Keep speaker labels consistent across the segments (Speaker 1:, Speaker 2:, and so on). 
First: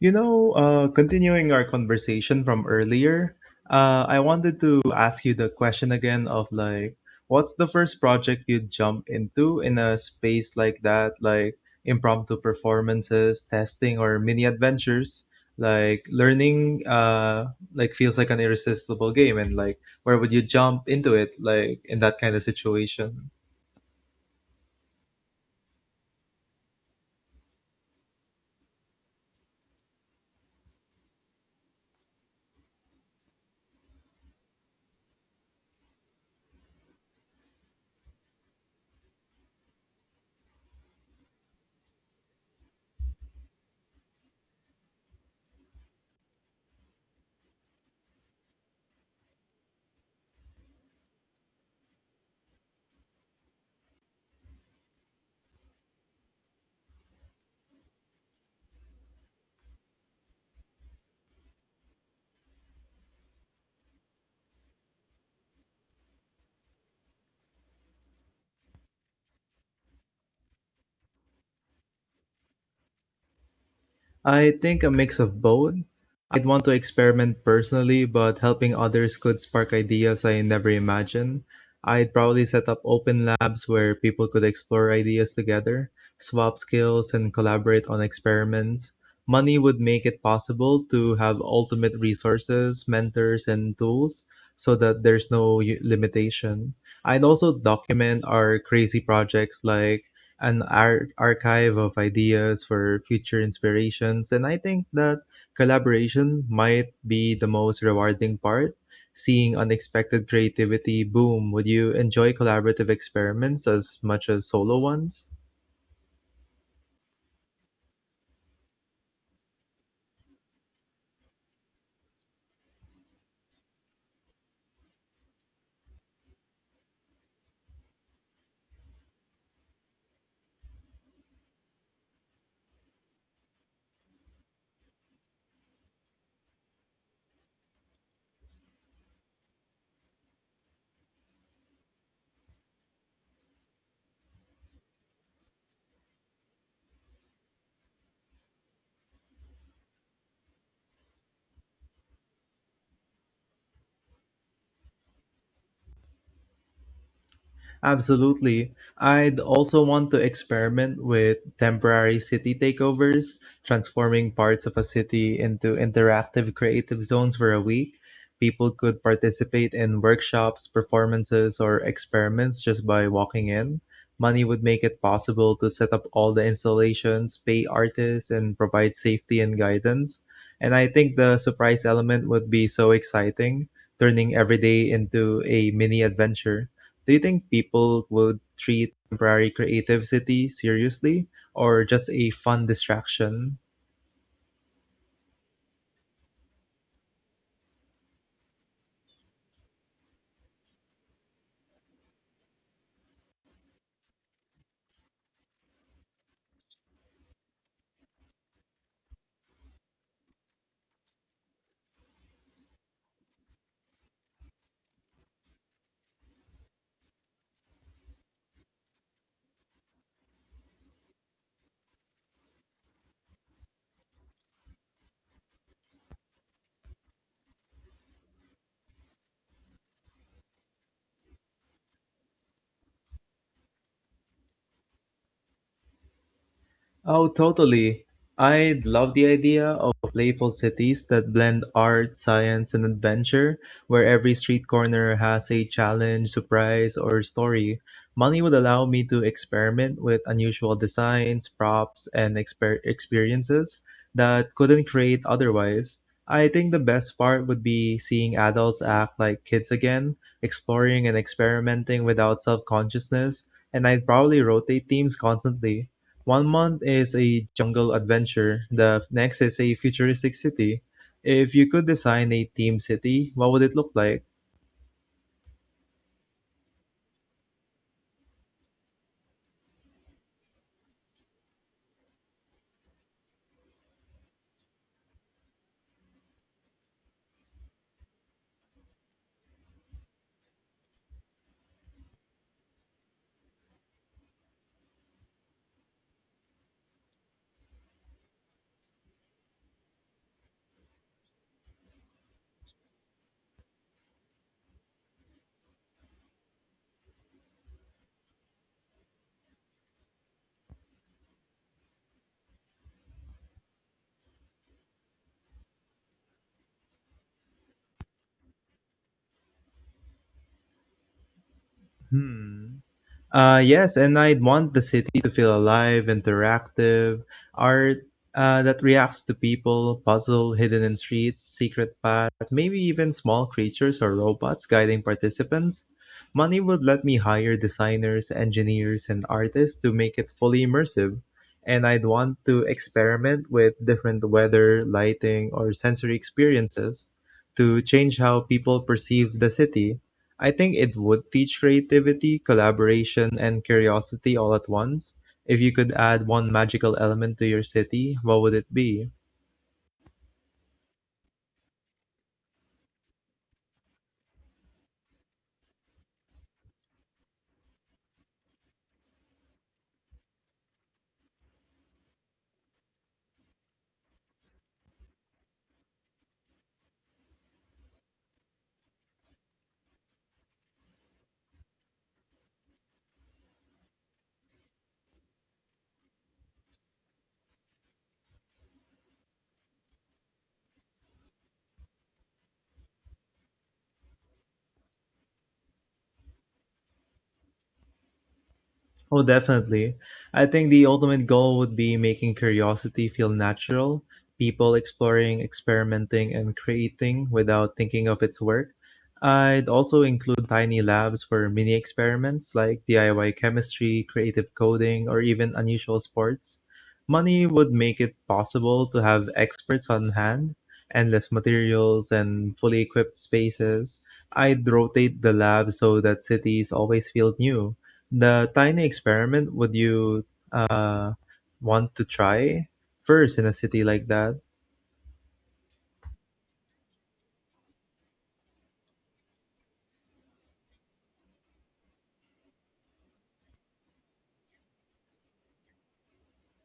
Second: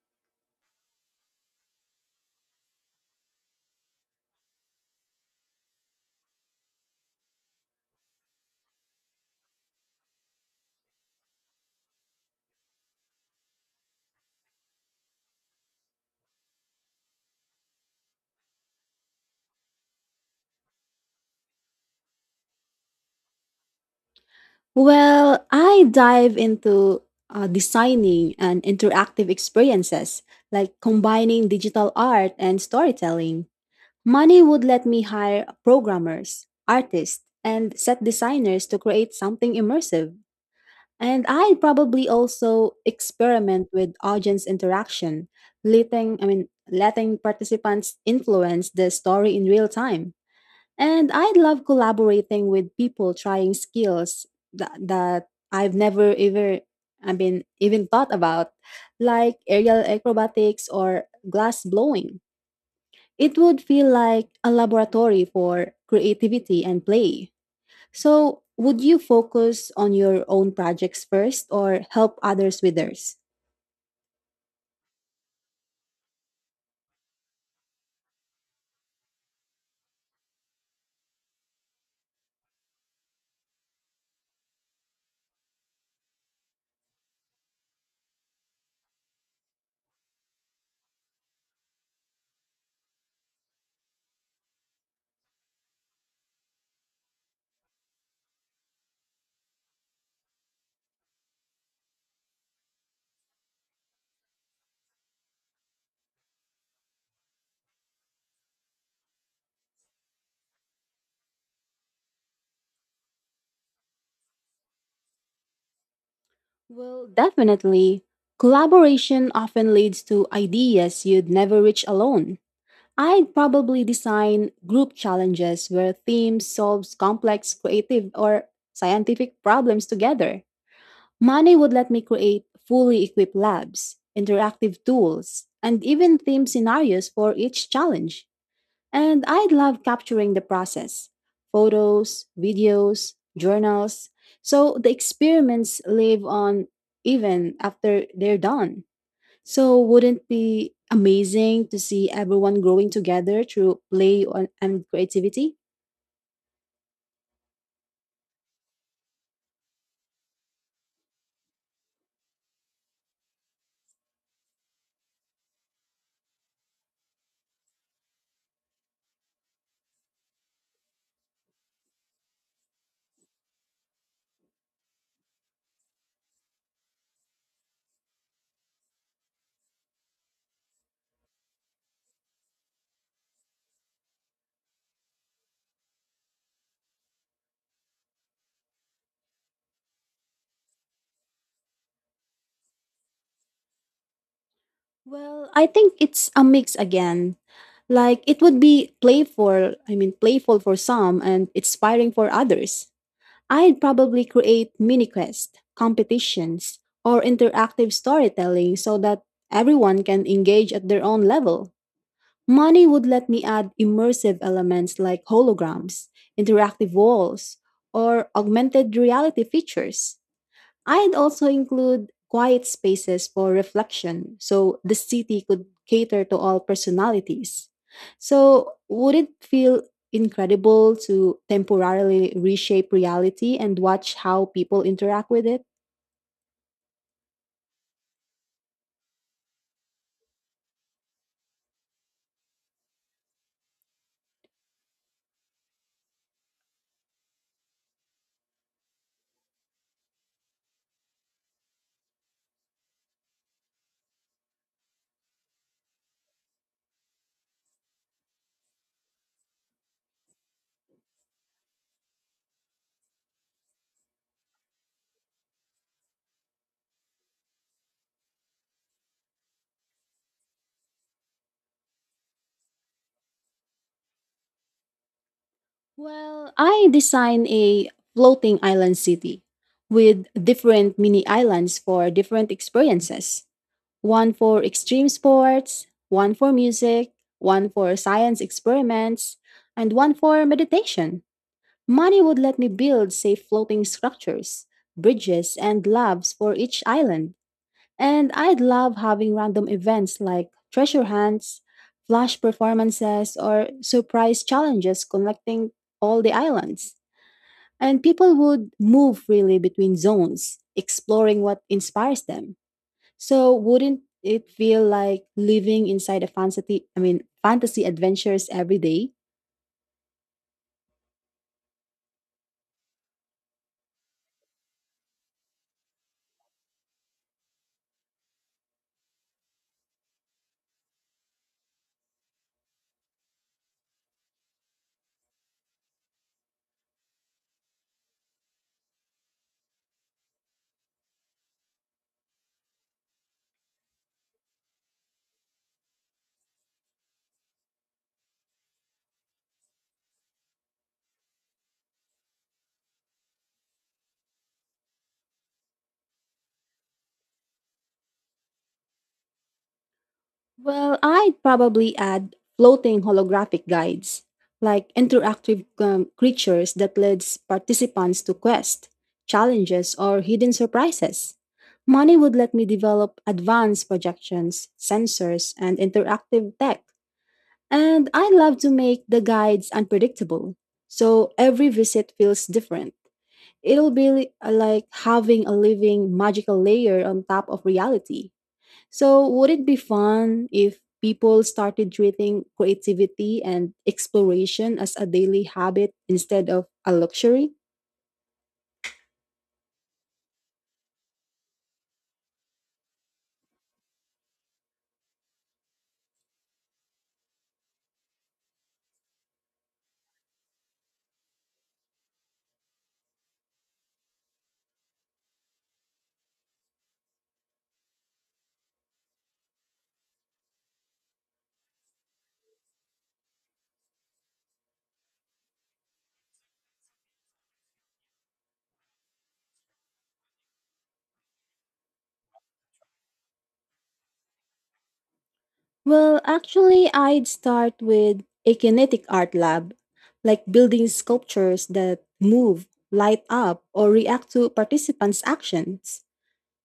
Speaker 1: Continuing our conversation from earlier, I wanted to ask you the question again of like, what's the first project you'd jump into in a space like that, like impromptu performances, testing, or mini adventures? Like learning, like feels like an irresistible game, and like, where would you jump into it, like in that kind of situation?
Speaker 2: Well, I dive into designing and interactive experiences, like combining digital art and storytelling. Money would let me hire programmers, artists, and set designers to create something immersive. And I probably also experiment with audience interaction, letting I mean letting participants influence the story in real time. And I love collaborating with people trying skills that I've never ever I mean even thought about, like aerial acrobatics or glass blowing. It would feel like a laboratory for creativity and play. So, would you focus on your own projects first or help others with theirs?
Speaker 1: I think a mix of both. I'd want to experiment personally, but helping others could spark ideas I never imagined. I'd probably set up open labs where people could explore ideas together, swap skills, and collaborate on experiments. Money would make it possible to have ultimate resources, mentors, and tools so that there's no limitation. I'd also document our crazy projects like an archive of ideas for future inspirations. And I think that collaboration might be the most rewarding part, seeing unexpected creativity boom. Would you enjoy collaborative experiments as much as solo ones?
Speaker 2: Well, definitely. Collaboration often leads to ideas you'd never reach alone. I'd probably design group challenges where teams solves complex creative or scientific problems together. Money would let me create fully equipped labs, interactive tools, and even theme scenarios for each challenge. And I'd love capturing the process. Photos, videos, journals. So the experiments live on even after they're done. So, wouldn't it be amazing to see everyone growing together through play on- and creativity?
Speaker 1: Absolutely. I'd also want to experiment with temporary city takeovers, transforming parts of a city into interactive creative zones for a week. People could participate in workshops, performances, or experiments just by walking in. Money would make it possible to set up all the installations, pay artists, and provide safety and guidance. And I think the surprise element would be so exciting, turning every day into a mini adventure. Do you think people would treat temporary creativity seriously or just a fun distraction?
Speaker 2: Well, I think it's a mix again. Like it would be playful, playful for some and inspiring for others. I'd probably create mini quests, competitions, or interactive storytelling so that everyone can engage at their own level. Money would let me add immersive elements like holograms, interactive walls, or augmented reality features. I'd also include quiet spaces for reflection so the city could cater to all personalities. So, would it feel incredible to temporarily reshape reality and watch how people interact with it?
Speaker 1: Oh, totally. I love the idea of playful cities that blend art, science, and adventure, where every street corner has a challenge, surprise, or story. Money would allow me to experiment with unusual designs, props, and experiences that couldn't create otherwise. I think the best part would be seeing adults act like kids again, exploring and experimenting without self consciousness, and I'd probably rotate themes constantly. One month is a jungle adventure, the next is a futuristic city. If you could design a theme city, what would it look like?
Speaker 2: Well, I designed a floating island city with different mini islands for different experiences. One for extreme sports, one for music, one for science experiments, and one for meditation. Money would let me build safe floating structures, bridges, and labs for each island. And I'd love having random events like treasure hunts, flash performances, or surprise challenges connecting all the islands. And people would move freely between zones, exploring what inspires them. So wouldn't it feel like living inside a fantasy, fantasy adventures every day?
Speaker 1: Hmm. Yes, and I'd want the city to feel alive, interactive, art that reacts to people, puzzle hidden in streets, secret paths, maybe even small creatures or robots guiding participants. Money would let me hire designers, engineers, and artists to make it fully immersive. And I'd want to experiment with different weather, lighting, or sensory experiences to change how people perceive the city. I think it would teach creativity, collaboration, and curiosity all at once. If you could add one magical element to your city, what would it be?
Speaker 2: Well, I'd probably add floating holographic guides, like interactive creatures that leads participants to quests, challenges, or hidden surprises. Money would let me develop advanced projections, sensors, and interactive tech. And I love to make the guides unpredictable, so every visit feels different. It'll be like having a living magical layer on top of reality. So, would it be fun if people started treating creativity and exploration as a daily habit instead of a luxury?
Speaker 1: Oh, definitely. I think the ultimate goal would be making curiosity feel natural, people exploring, experimenting, and creating without thinking of its work. I'd also include tiny labs for mini experiments like DIY chemistry, creative coding, or even unusual sports. Money would make it possible to have experts on hand, endless materials, and fully equipped spaces. I'd rotate the lab so that cities always feel new the tiny experiment would you uh, want to try first in a city like that?
Speaker 2: Well, actually, I'd start with a kinetic art lab, like building sculptures that move, light up, or react to participants' actions.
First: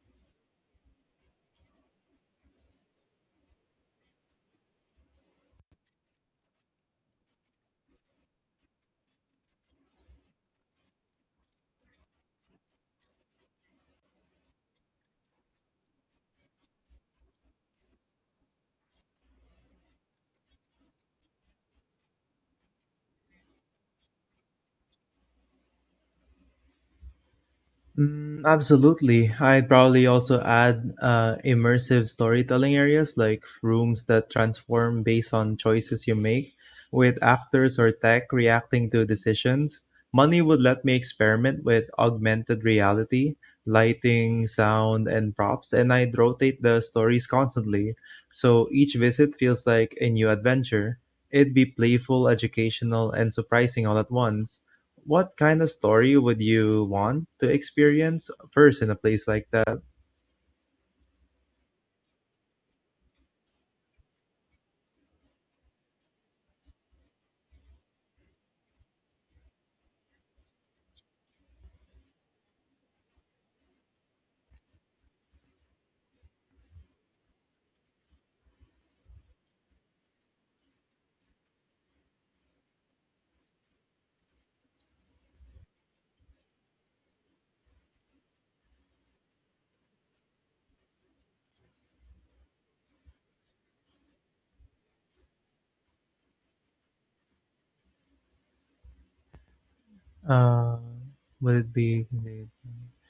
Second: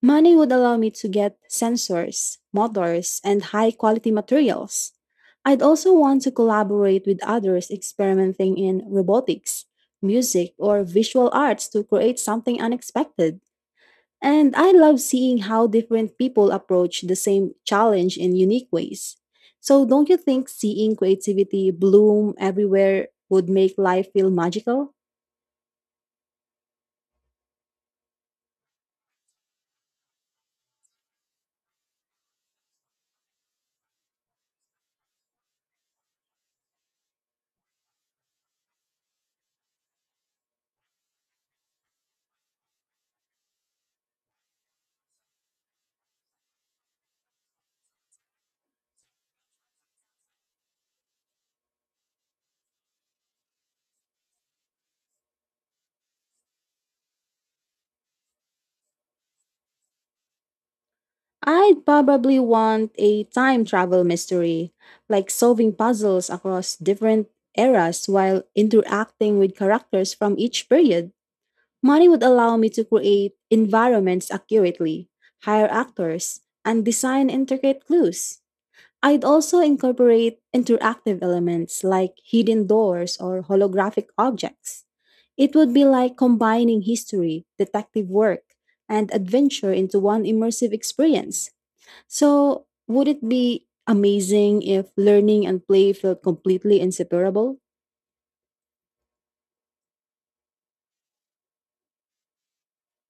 Speaker 2: Money would allow me to get sensors, motors, and high quality materials. I'd also want to collaborate with others experimenting in robotics, music, or visual arts to create something unexpected. And I love seeing how different people approach the same challenge in unique ways. So, don't you think seeing creativity bloom everywhere would make life feel magical?
Speaker 1: Mm, absolutely. I'd probably also add immersive storytelling areas like rooms that transform based on choices you make, with actors or tech reacting to decisions. Money would let me experiment with augmented reality, lighting, sound, and props, and I'd rotate the stories constantly. So each visit feels like a new adventure. It'd be playful, educational, and surprising all at once. What kind of story would you want to experience first in a place like that?
Speaker 2: I'd probably want a time travel mystery, like solving puzzles across different eras while interacting with characters from each period. Money would allow me to create environments accurately, hire actors, and design intricate clues. I'd also incorporate interactive elements like hidden doors or holographic objects. It would be like combining history, detective work, and adventure into one immersive experience. So, would it be amazing if learning and play felt completely inseparable?
Speaker 1: Uh, would it be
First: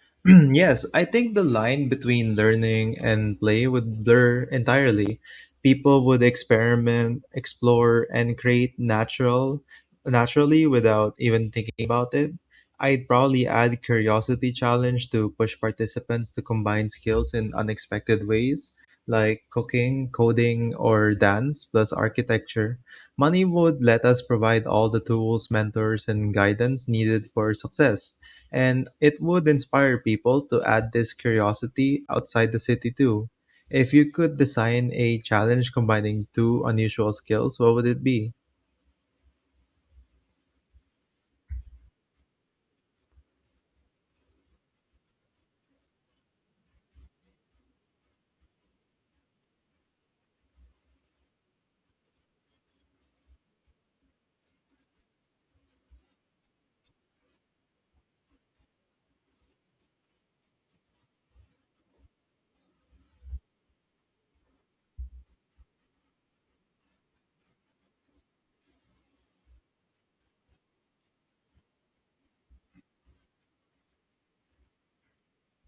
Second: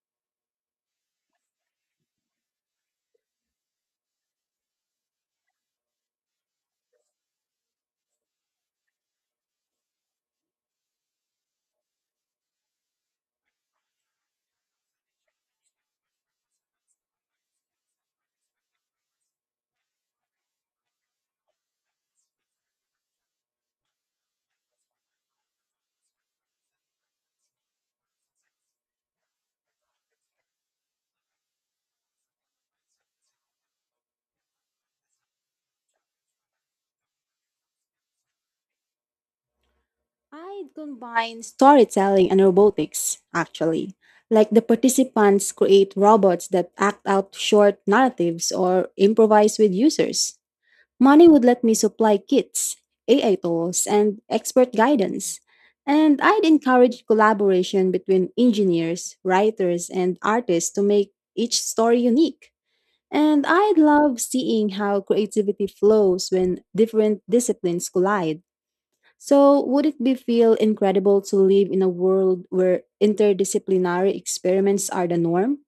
Speaker 1: yes, I think the line between learning and play would blur entirely. People would experiment, explore, and create naturally without even thinking about it. I'd probably add curiosity challenge to push participants to combine skills in unexpected ways, like cooking, coding, or dance plus architecture. Money would let us provide all the tools, mentors, and guidance needed for success and it would inspire people to add this curiosity outside the city too. If you could design a challenge combining two unusual skills, what would it be?
Speaker 2: I'd combine storytelling and robotics, actually. Like the participants create robots that act out short narratives or improvise with users. Money would let me supply kits, AI tools, and expert guidance. And I'd encourage collaboration between engineers, writers, and artists to make each story unique. And I love seeing how creativity flows when different disciplines collide. So, would it be feel incredible to live in a world where interdisciplinary experiments are the norm?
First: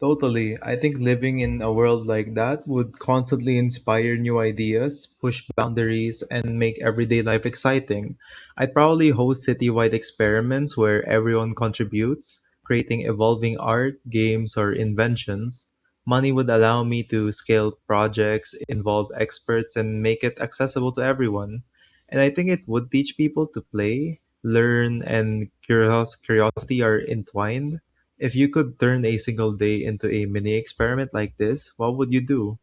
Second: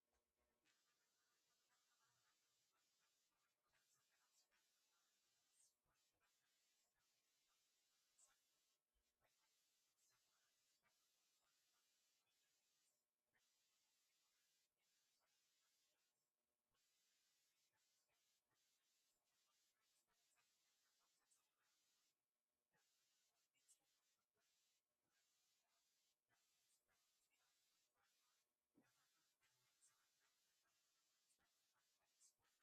Speaker 1: Totally. I think living in a world like that would constantly inspire new ideas, push boundaries, and make everyday life exciting. I'd probably host citywide experiments where everyone contributes, creating evolving art, games, or inventions. Money would allow me to scale projects, involve experts, and make it accessible to everyone. And I think it would teach people to play, learn, and curiosity are entwined. If you could turn a single day into a mini experiment like this, what would you do?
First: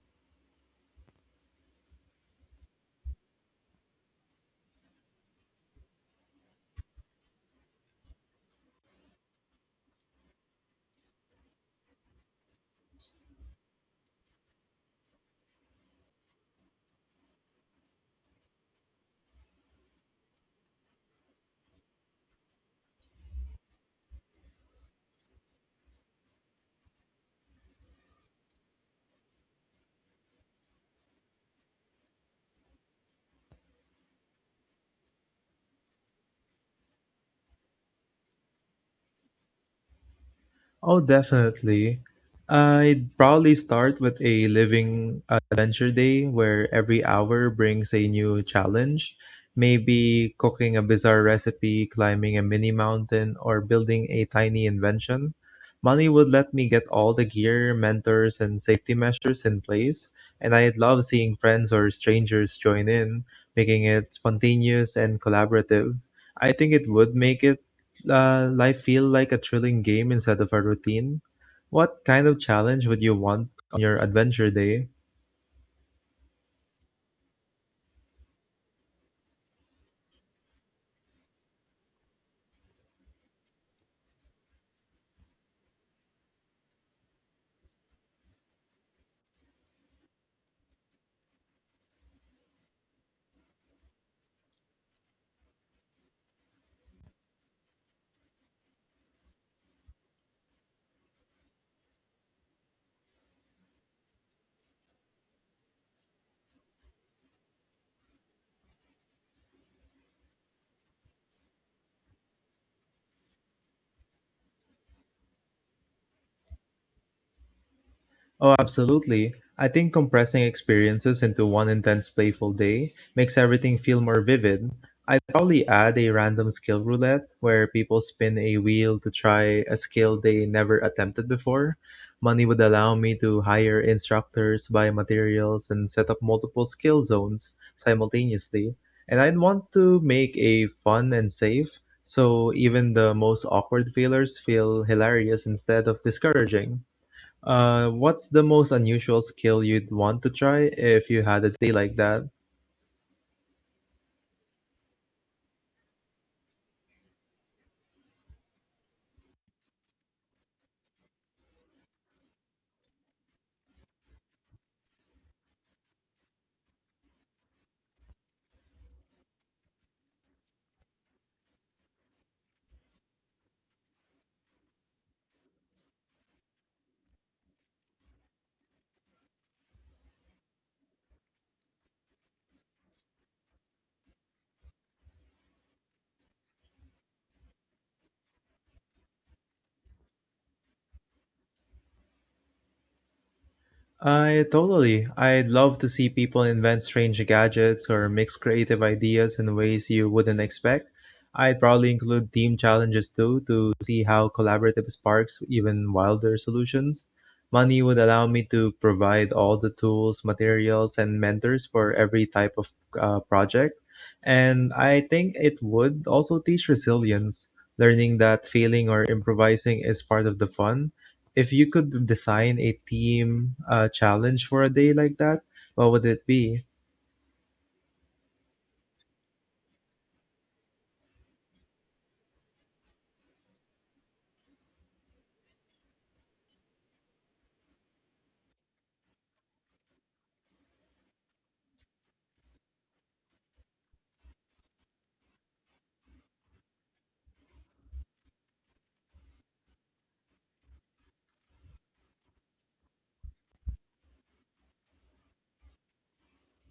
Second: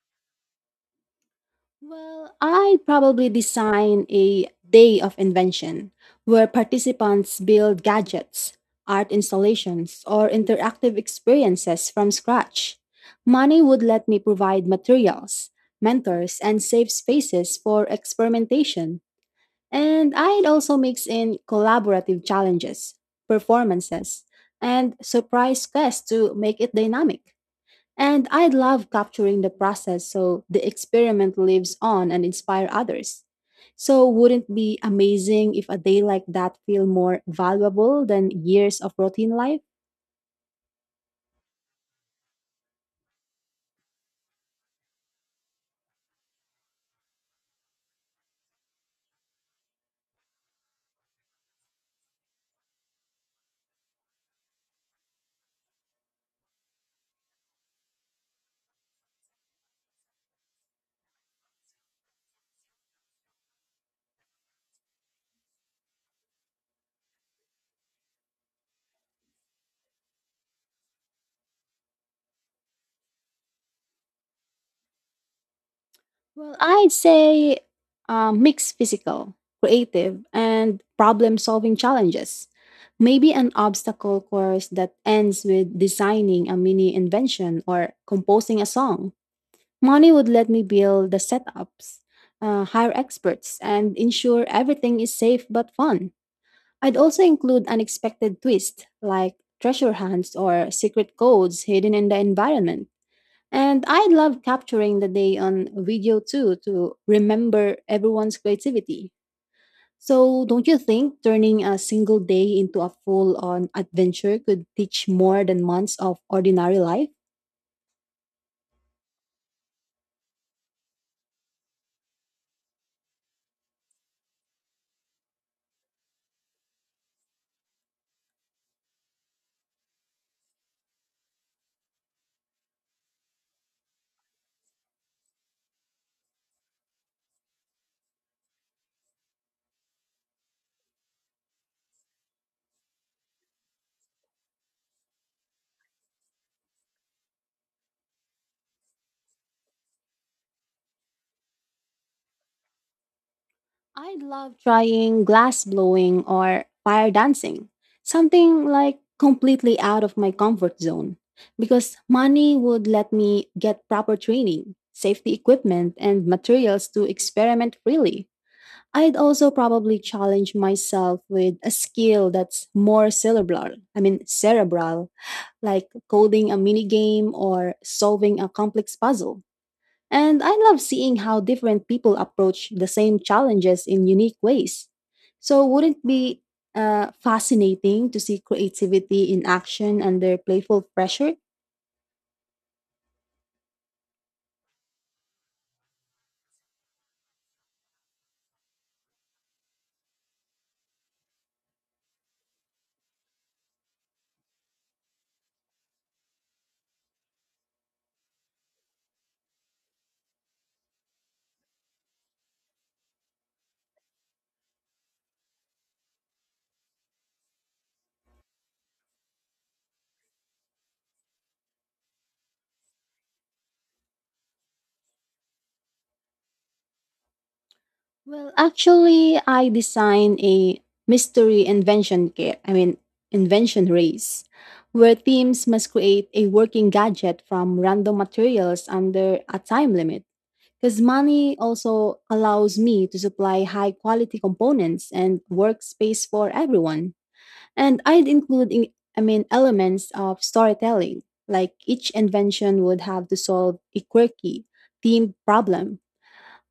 Speaker 2: Well, I'd probably design a day of invention where participants build gadgets, art installations, or interactive experiences from scratch. Money would let me provide materials, mentors, and safe spaces for experimentation. And I'd also mix in collaborative challenges, performances, and surprise quests to make it dynamic. And I'd love capturing the process so the experiment lives on and inspire others. So wouldn't it be amazing if a day like that feel more valuable than years of routine life?
Speaker 1: Oh, definitely. I'd probably start with a living adventure day where every hour brings a new challenge. Maybe cooking a bizarre recipe, climbing a mini mountain, or building a tiny invention. Money would let me get all the gear, mentors, and safety measures in place, and I'd love seeing friends or strangers join in, making it spontaneous and collaborative. I think it would make it life feel like a thrilling game instead of a routine? What kind of challenge would you want on your adventure day?
Speaker 2: Well, I'd say mix physical, creative, and problem solving challenges. Maybe an obstacle course that ends with designing a mini invention or composing a song. Money would let me build the setups, hire experts, and ensure everything is safe but fun. I'd also include unexpected twists like treasure hunts or secret codes hidden in the environment and I love capturing the day on video too to remember everyone's creativity. So, don't you think turning a single day into a full on adventure could teach more than months of ordinary life?
Speaker 1: Oh, absolutely. I think compressing experiences into one intense playful day makes everything feel more vivid. I'd probably add a random skill roulette where people spin a wheel to try a skill they never attempted before. Money would allow me to hire instructors, buy materials, and set up multiple skill zones simultaneously. And I'd want to make a fun and safe, so even the most awkward failures feel hilarious instead of discouraging. What's the most unusual skill you'd want to try if you had a day like that?
Speaker 2: I love trying glass blowing or fire dancing, something like completely out of my comfort zone, because money would let me get proper training, safety equipment, and materials to experiment freely. I'd also probably challenge myself with a skill that's more cerebral. Cerebral, like coding a mini game or solving a complex puzzle. And I love seeing how different people approach the same challenges in unique ways. So, wouldn't it be fascinating to see creativity in action under playful pressure?
Speaker 1: I totally. I'd love to see people invent strange gadgets or mix creative ideas in ways you wouldn't expect. I'd probably include team challenges too to see how collaborative sparks even wilder solutions. Money would allow me to provide all the tools, materials, and mentors for every type of project. And I think it would also teach resilience, learning that failing or improvising is part of the fun. If you could design a team challenge for a day like that, what would it be?
Speaker 2: Well, actually, I designed a mystery invention kit. Invention race, where teams must create a working gadget from random materials under a time limit. Because money also allows me to supply high quality components and workspace for everyone. And I'd include, elements of storytelling. Like each invention would have to solve a quirky themed problem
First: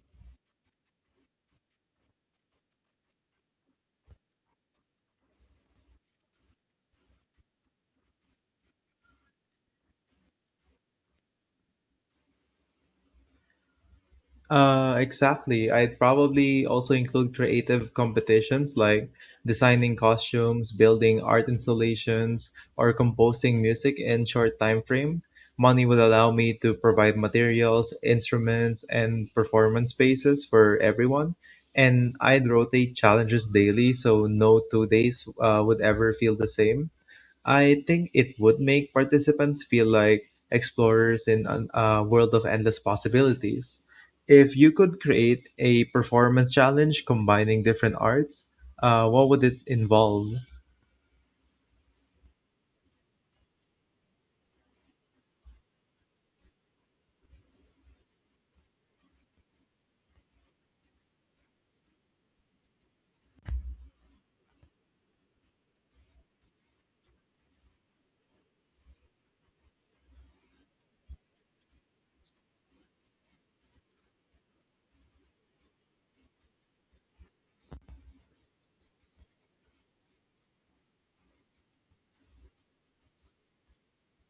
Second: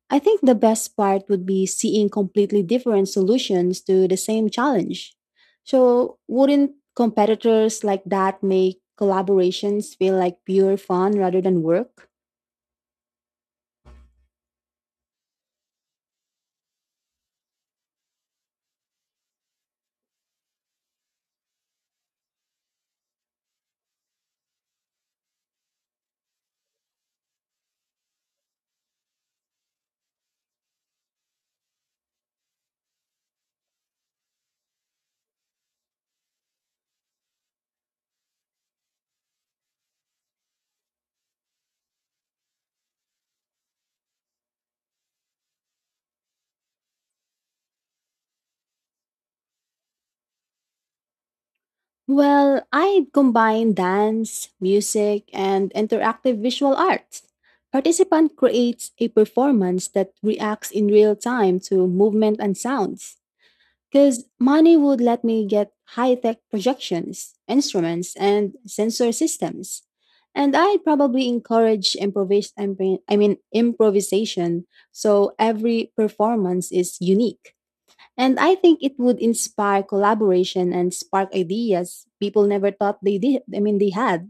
Speaker 2: I think the best part would be seeing completely different solutions to the same challenge. So, wouldn't competitors like that make collaborations feel like pure fun rather than work?
Speaker 1: Exactly. I'd probably also include creative competitions like designing costumes, building art installations, or composing music in short time frame. Money would allow me to provide materials, instruments, and performance spaces for everyone. And I'd rotate challenges daily, so no two days would ever feel the same. I think it would make participants feel like explorers in a world of endless possibilities. If you could create a performance challenge combining different arts, what would it involve?
Speaker 2: Well, I'd combine dance, music, and interactive visual arts. Participant creates a performance that reacts in real time to movement and sounds. Because money would let me get high tech projections, instruments, and sensor systems. And I'd probably encourage improvisation so every performance is unique. And I think it would inspire collaboration and spark ideas people never thought they did. They had.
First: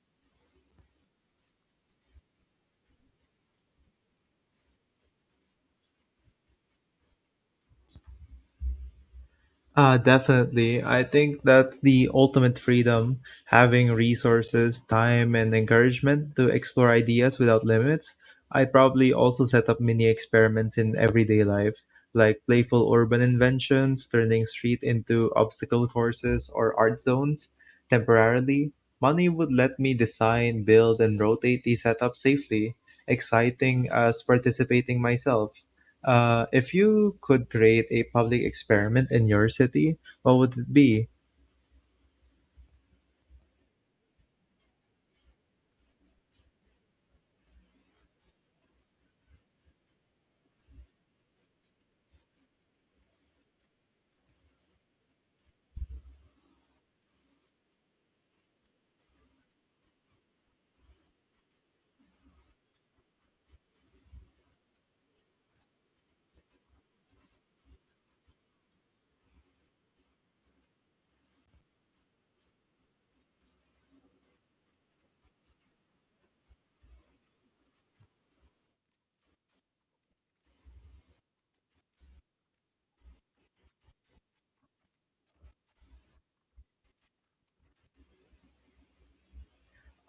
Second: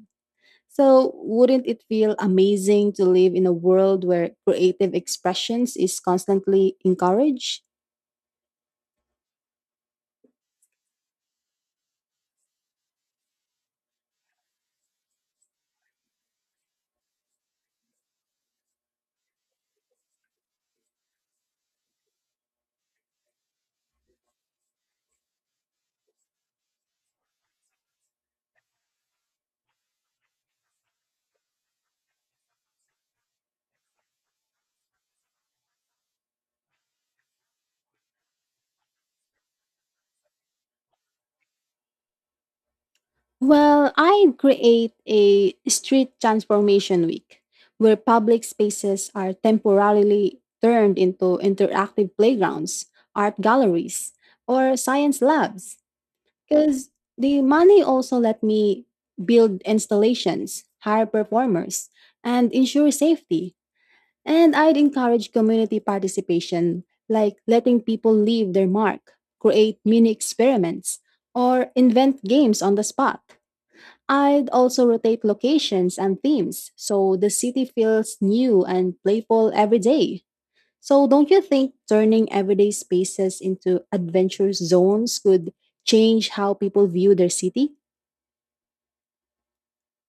Speaker 2: So, wouldn't it feel amazing to live in a world where creative expressions is constantly encouraged?
Speaker 1: Definitely. I think that's the ultimate freedom, having resources, time, and encouragement to explore ideas without limits. I'd probably also set up mini experiments in everyday life, like playful urban inventions, turning street into obstacle courses or art zones temporarily. Money would let me design, build, and rotate these setups safely, exciting as participating myself. If you could create a public experiment in your city, what would it be?
Speaker 2: Well, I create a street transformation week where public spaces are temporarily turned into interactive playgrounds, art galleries, or science labs. Because the money also let me build installations, hire performers, and ensure safety. And I'd encourage community participation, like letting people leave their mark, create mini experiments, or invent games on the spot. I'd also rotate locations and themes so the city feels new and playful every day. So, don't you think turning everyday spaces into adventure zones could change how people view their city?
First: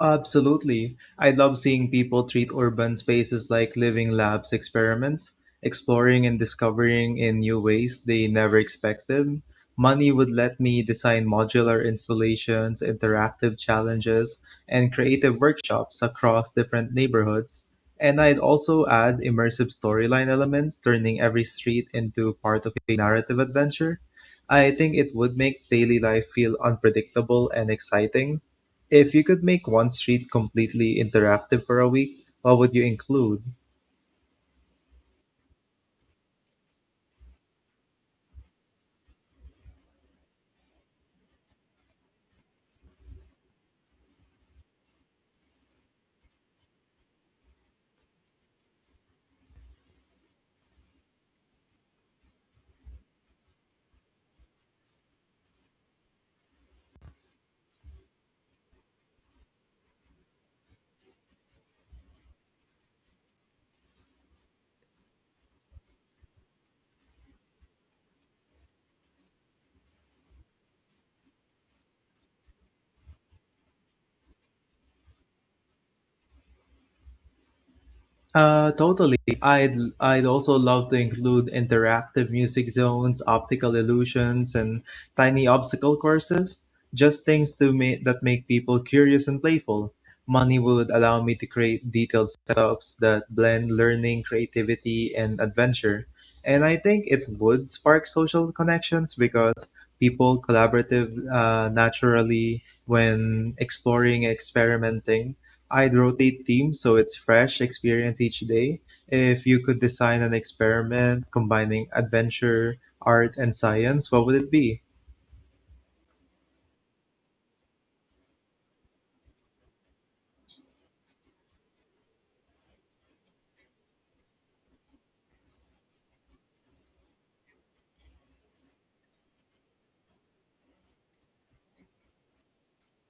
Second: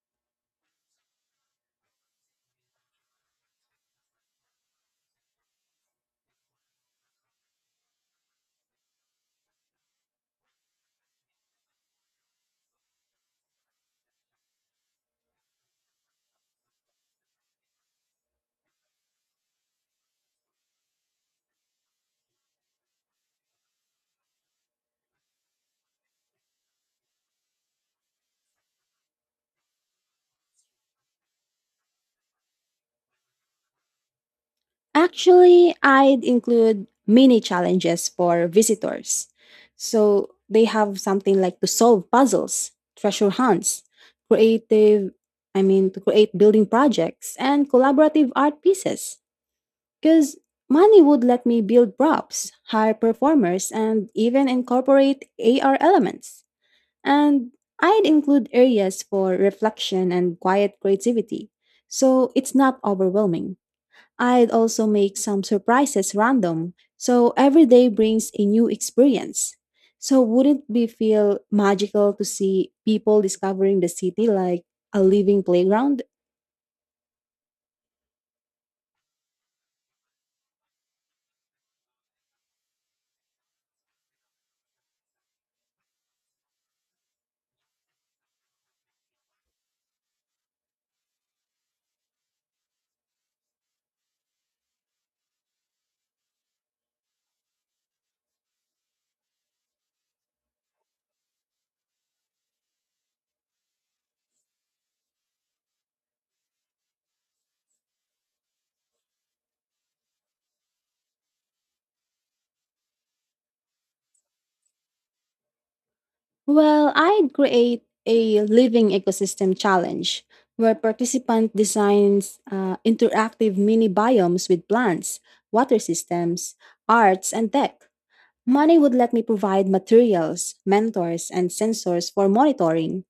Speaker 1: Absolutely. I love seeing people treat urban spaces like living labs experiments, exploring and discovering in new ways they never expected. Money would let me design modular installations, interactive challenges, and creative workshops across different neighborhoods. And I'd also add immersive storyline elements, turning every street into part of a narrative adventure. I think it would make daily life feel unpredictable and exciting. If you could make one street completely interactive for a week, what would you include?
Speaker 2: Actually, I'd include mini challenges for visitors. So, they have something like to solve puzzles, treasure hunts, creative, to create building projects, and collaborative art pieces. Because money would let me build props, hire performers, and even incorporate AR elements. And I'd include areas for reflection and quiet creativity, so it's not overwhelming. I'd also make some surprises random, so every day brings a new experience. So wouldn't be feel magical to see people discovering the city like a living playground?
Speaker 1: Totally. I'd also love to include interactive music zones, optical illusions, and tiny obstacle courses. Just things to make that make people curious and playful. Money would allow me to create detailed setups that blend learning, creativity, and adventure. And I think it would spark social connections because people collaborative naturally when exploring, experimenting. I'd rotate themes so it's fresh experience each day. If you could design an experiment combining adventure, art, and science, what would it be?
Speaker 2: Well, I'd create a living ecosystem challenge where participant designs interactive mini biomes with plants, water systems, arts, and tech. Money would let me provide materials, mentors, and sensors for monitoring.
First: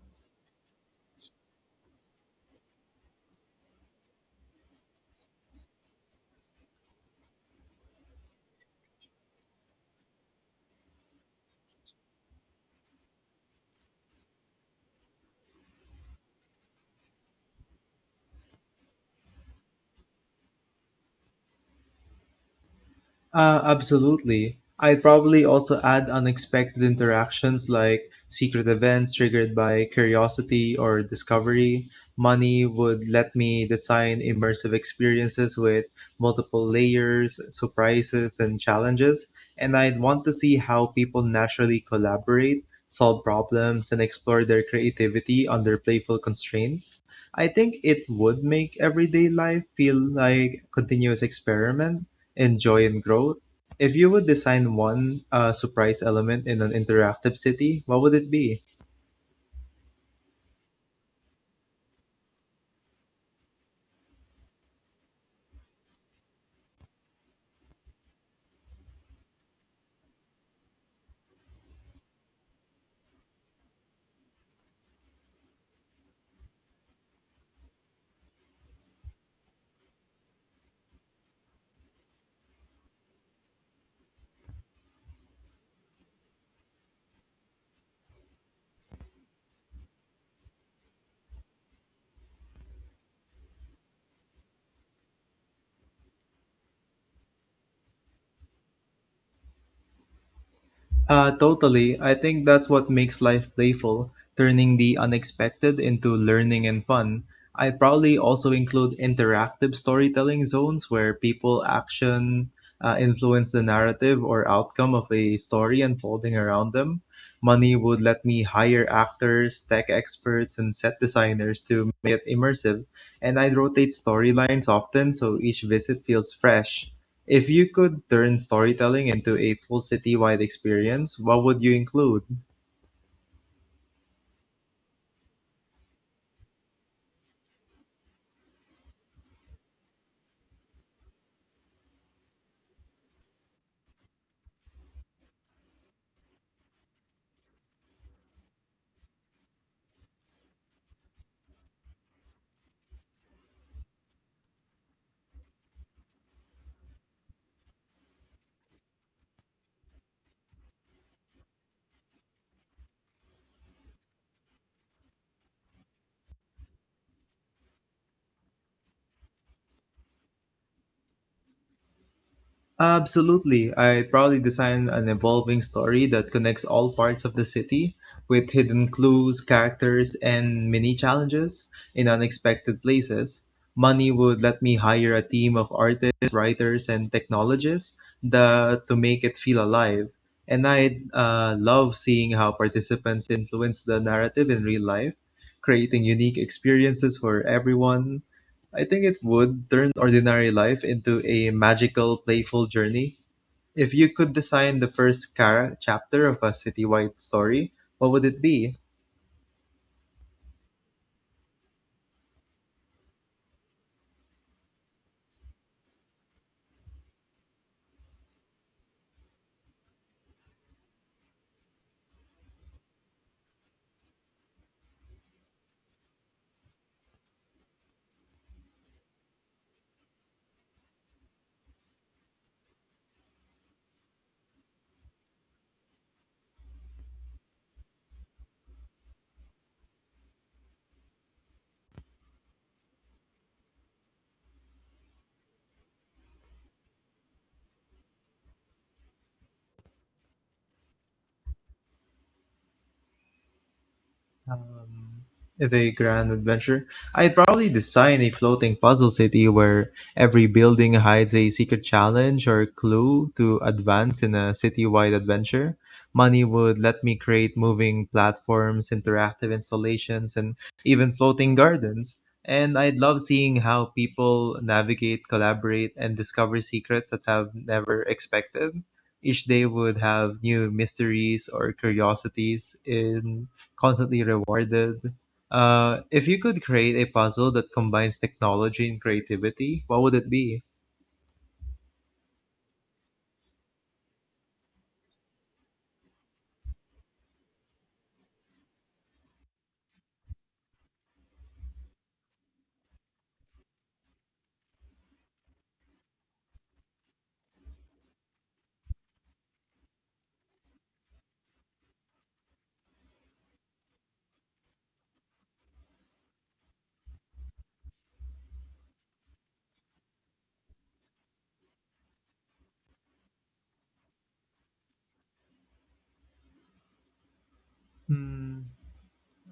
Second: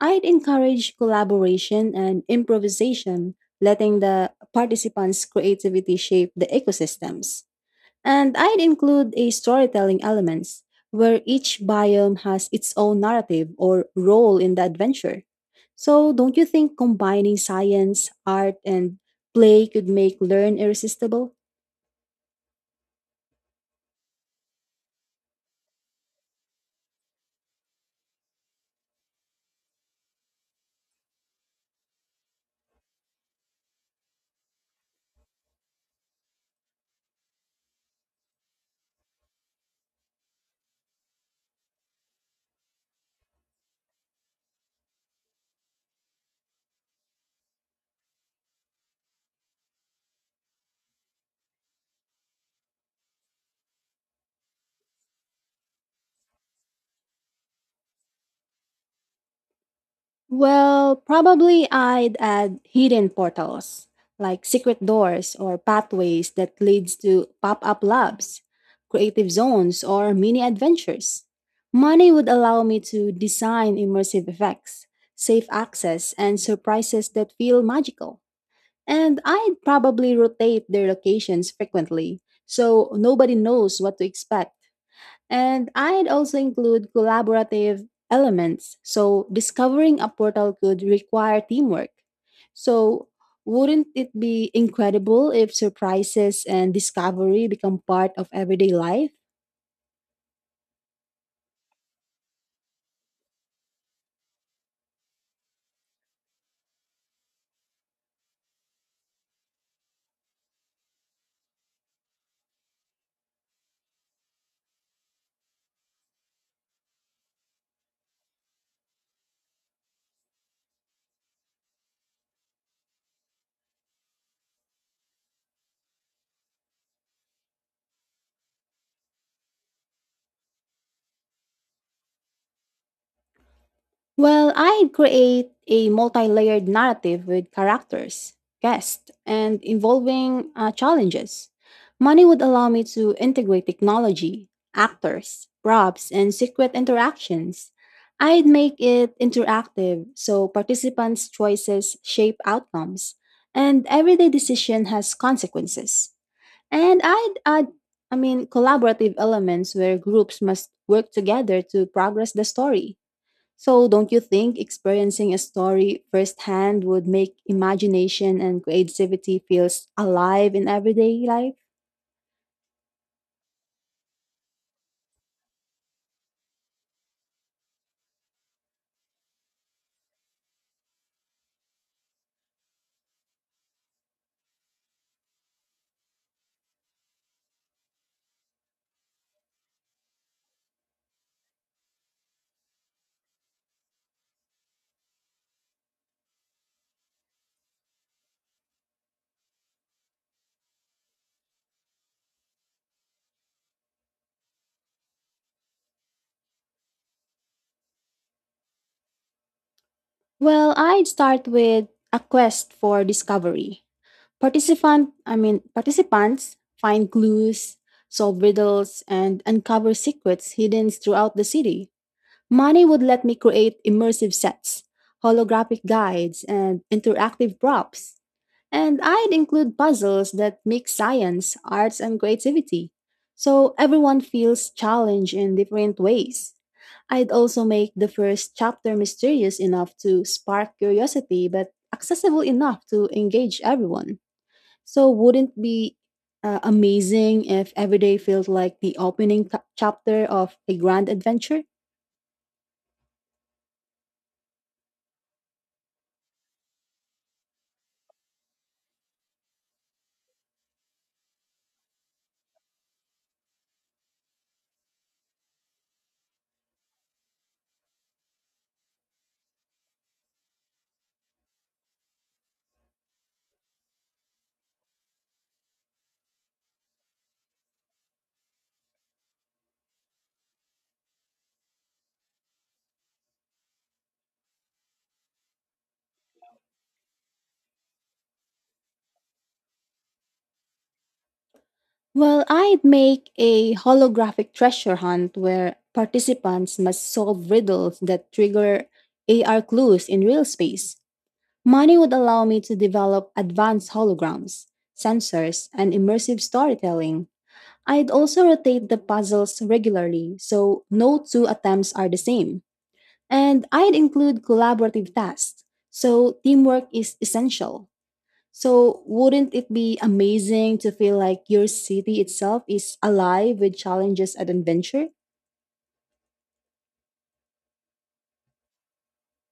Speaker 2: I'd encourage collaboration and improvisation, letting the participants' creativity shape the ecosystems. And I'd include a storytelling elements where each biome has its own narrative or role in the adventure. So don't you think combining science, art, and play could make learn irresistible?
Speaker 1: Absolutely. I'd probably also add unexpected interactions like secret events triggered by curiosity or discovery. Money would let me design immersive experiences with multiple layers, surprises, and challenges. And I'd want to see how people naturally collaborate, solve problems, and explore their creativity under playful constraints. I think it would make everyday life feel like a continuous experiment enjoy and growth. If you would design one surprise element in an interactive city, what would it be?
Speaker 2: Well, probably I'd add hidden portals, like secret doors or pathways that leads to pop-up labs, creative zones, or mini adventures. Money would allow me to design immersive effects, safe access, and surprises that feel magical. And I'd probably rotate their locations frequently, so nobody knows what to expect and I'd also include collaborative elements. So discovering a portal could require teamwork. So wouldn't it be incredible if surprises and discovery become part of everyday life?
Speaker 1: Totally. I think that's what makes life playful, turning the unexpected into learning and fun. I'd probably also include interactive storytelling zones where people action influence the narrative or outcome of a story unfolding around them. Money would let me hire actors, tech experts, and set designers to make it immersive, and I'd rotate storylines often so each visit feels fresh. If you could turn storytelling into a full citywide experience, what would you include?
Speaker 2: Well, I create a multi layered narrative with characters, guests, and involving challenges. Money would allow me to integrate technology, actors, props, and secret interactions. I'd make it interactive so participants' choices shape outcomes, and everyday decision has consequences. And I'd add, collaborative elements where groups must work together to progress the story. So, don't you think experiencing a story firsthand would make imagination and creativity feels alive in everyday life?
Speaker 1: Absolutely. I probably design an evolving story that connects all parts of the city with hidden clues, characters, and mini challenges in unexpected places. Money would let me hire a team of artists, writers, and technologists to make it feel alive. And I love seeing how participants influence the narrative in real life, creating unique experiences for everyone. I think it would turn ordinary life into a magical, playful journey. If you could design the first chapter of a citywide story, what would it be?
Speaker 2: Well, I'd start with a quest for discovery. Participants find clues, solve riddles, and uncover secrets hidden throughout the city. Money would let me create immersive sets, holographic guides, and interactive props. And I'd include puzzles that mix science, arts, and creativity, so everyone feels challenged in different ways. I'd also make the first chapter mysterious enough to spark curiosity, but accessible enough to engage everyone. So, wouldn't it be amazing if every day felt like the opening chapter of a grand adventure?
Speaker 1: Um, the grand adventure. I'd probably design a floating puzzle city where every building hides a secret challenge or clue to advance in a city-wide adventure. Money would let me create moving platforms, interactive installations, and even floating gardens. And I'd love seeing how people navigate, collaborate, and discover secrets that have never expected. Each day would have new mysteries or curiosities in constantly rewarded. If you could create a puzzle that combines technology and creativity, what would it be?
Speaker 2: Well, I'd make a holographic treasure hunt where participants must solve riddles that trigger AR clues in real space. Money would allow me to develop advanced holograms, sensors, and immersive storytelling. I'd also rotate the puzzles regularly so no two attempts are the same. And I'd include collaborative tasks, so teamwork is essential. So, wouldn't it be amazing to feel like your city itself is alive with challenges and adventure?
Speaker 1: Hmm.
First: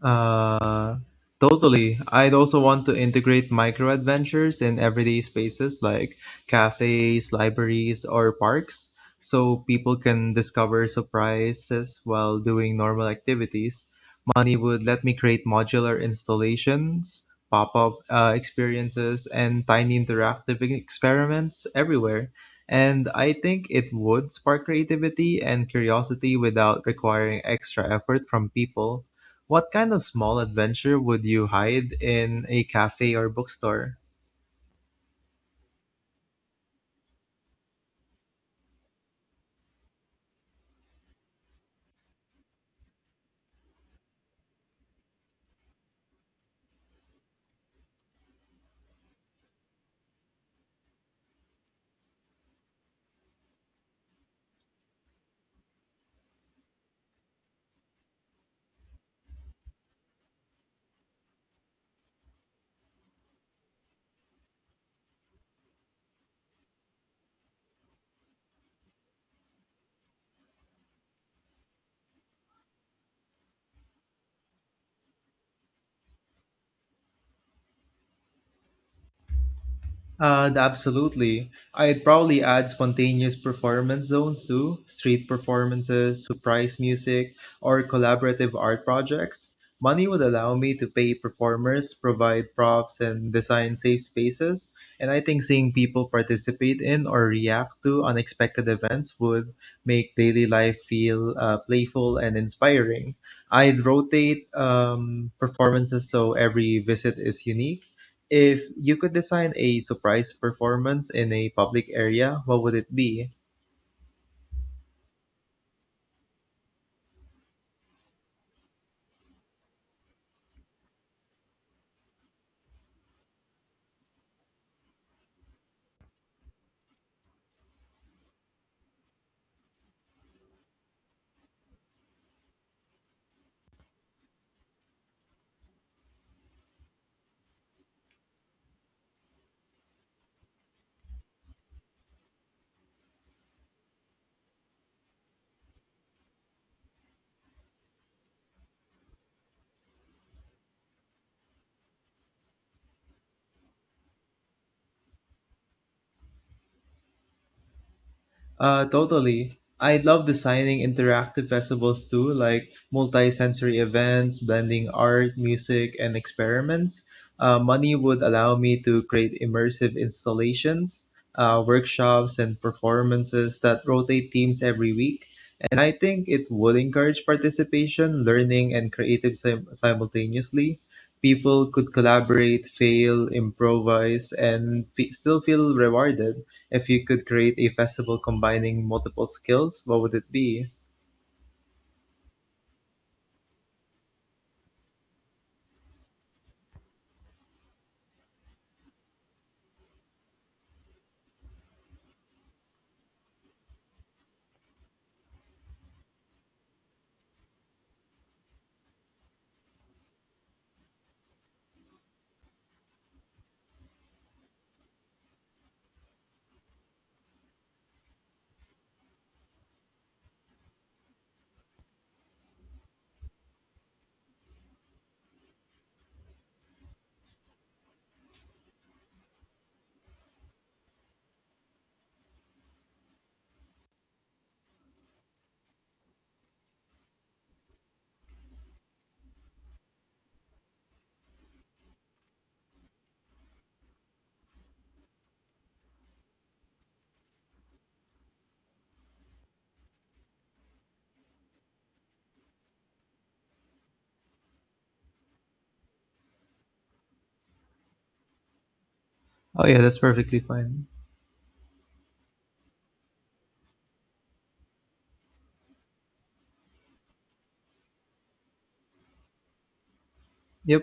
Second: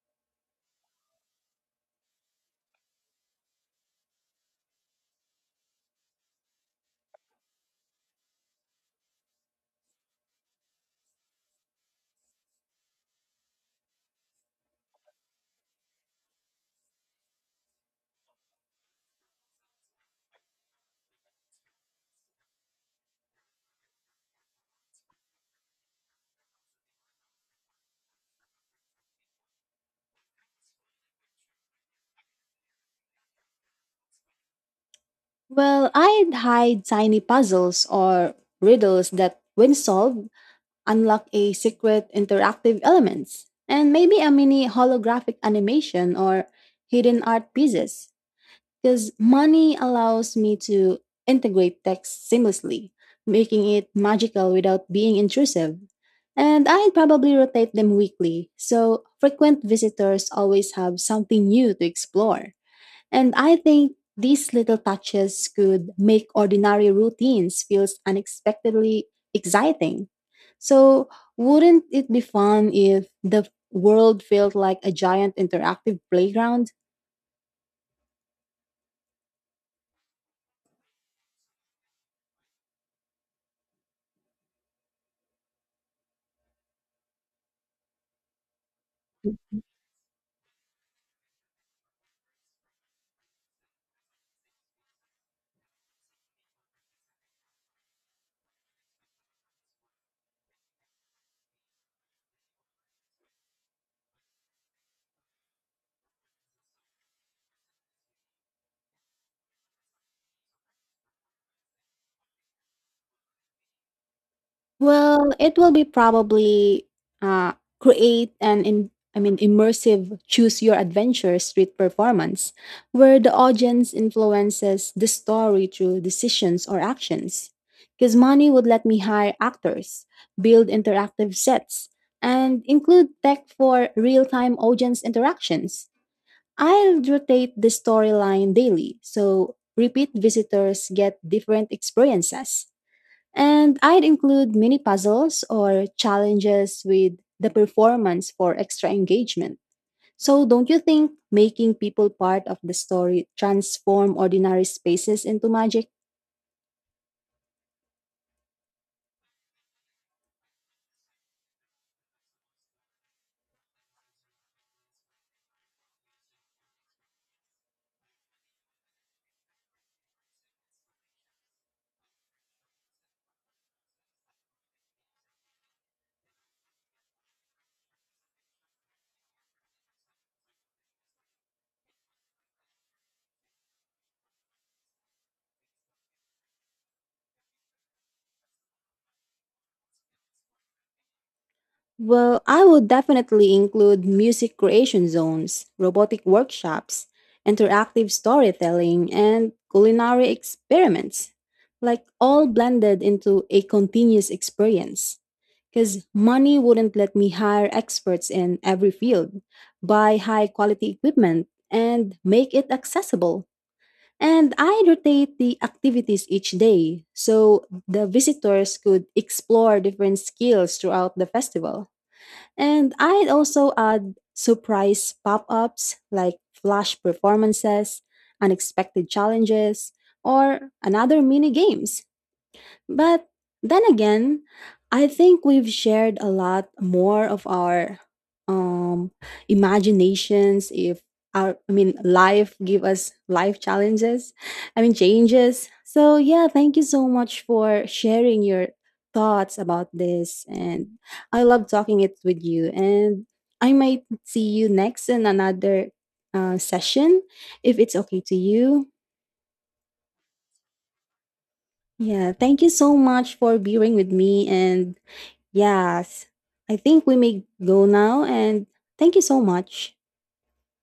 Speaker 1: Uh, Totally. I'd also want to integrate micro adventures in everyday spaces like cafes, libraries, or parks so people can discover surprises while doing normal activities. Money would let me create modular installations, pop up experiences, and tiny interactive experiments everywhere. And I think it would spark creativity and curiosity without requiring extra effort from people. What kind of small adventure would you hide in a cafe or bookstore?
Speaker 2: Well, I'd hide tiny puzzles or riddles that, when solved, unlock a secret interactive elements, and maybe a mini holographic animation or hidden art pieces. Because money allows me to integrate text seamlessly, making it magical without being intrusive. And I'd probably rotate them weekly, so frequent visitors always have something new to explore. And I think these little touches could make ordinary routines feel unexpectedly exciting. So wouldn't it be fun if the world felt like a giant interactive playground?
Speaker 1: Absolutely. I'd probably add spontaneous performance zones too, street performances, surprise music, or collaborative art projects. Money would allow me to pay performers, provide props, and design safe spaces. And I think seeing people participate in or react to unexpected events would make daily life feel playful and inspiring. I'd rotate performances so every visit is unique. If you could design a surprise performance in a public area, what would it be?
Speaker 2: Well, it will be probably uh, create an in, I mean immersive choose your adventure street performance where the audience influences the story through decisions or actions. Because money would let me hire actors, build interactive sets, and include tech for real-time audience interactions. I'll rotate the storyline daily, so repeat visitors get different experiences. And I'd include mini puzzles or challenges with the performance for extra engagement. So, don't you think making people part of the story transform ordinary spaces into magic?
Speaker 1: Totally. I love designing interactive festivals too, like multi-sensory events, blending art, music, and experiments. Money would allow me to create immersive installations, workshops, and performances that rotate themes every week. And I think it would encourage participation, learning, and creative simultaneously. People could collaborate, fail, improvise, and still feel rewarded. If you could create a festival combining multiple skills, what would it be?
Speaker 2: Well, I would definitely include music creation zones, robotic workshops, interactive storytelling, and culinary experiments, like all blended into a continuous experience. Because money wouldn't let me hire experts in every field, buy high quality equipment, and make it accessible. And I rotate the activities each day so the visitors could explore different skills throughout the festival. And I'd also add surprise pop ups like flash performances, unexpected challenges, or another mini games but then again, I think we've shared a lot more of our um imaginations if our I mean life give us life challenges, I mean changes. So yeah, thank you so much for sharing your thoughts about this and I love talking it with you and I might see you next in another session if it's okay to you.
Speaker 1: Oh yeah, that's perfectly fine.
Speaker 2: Yeah, thank you so much for being with me and Yes. I think we may go now and thank you so much.
Speaker 1: Yep.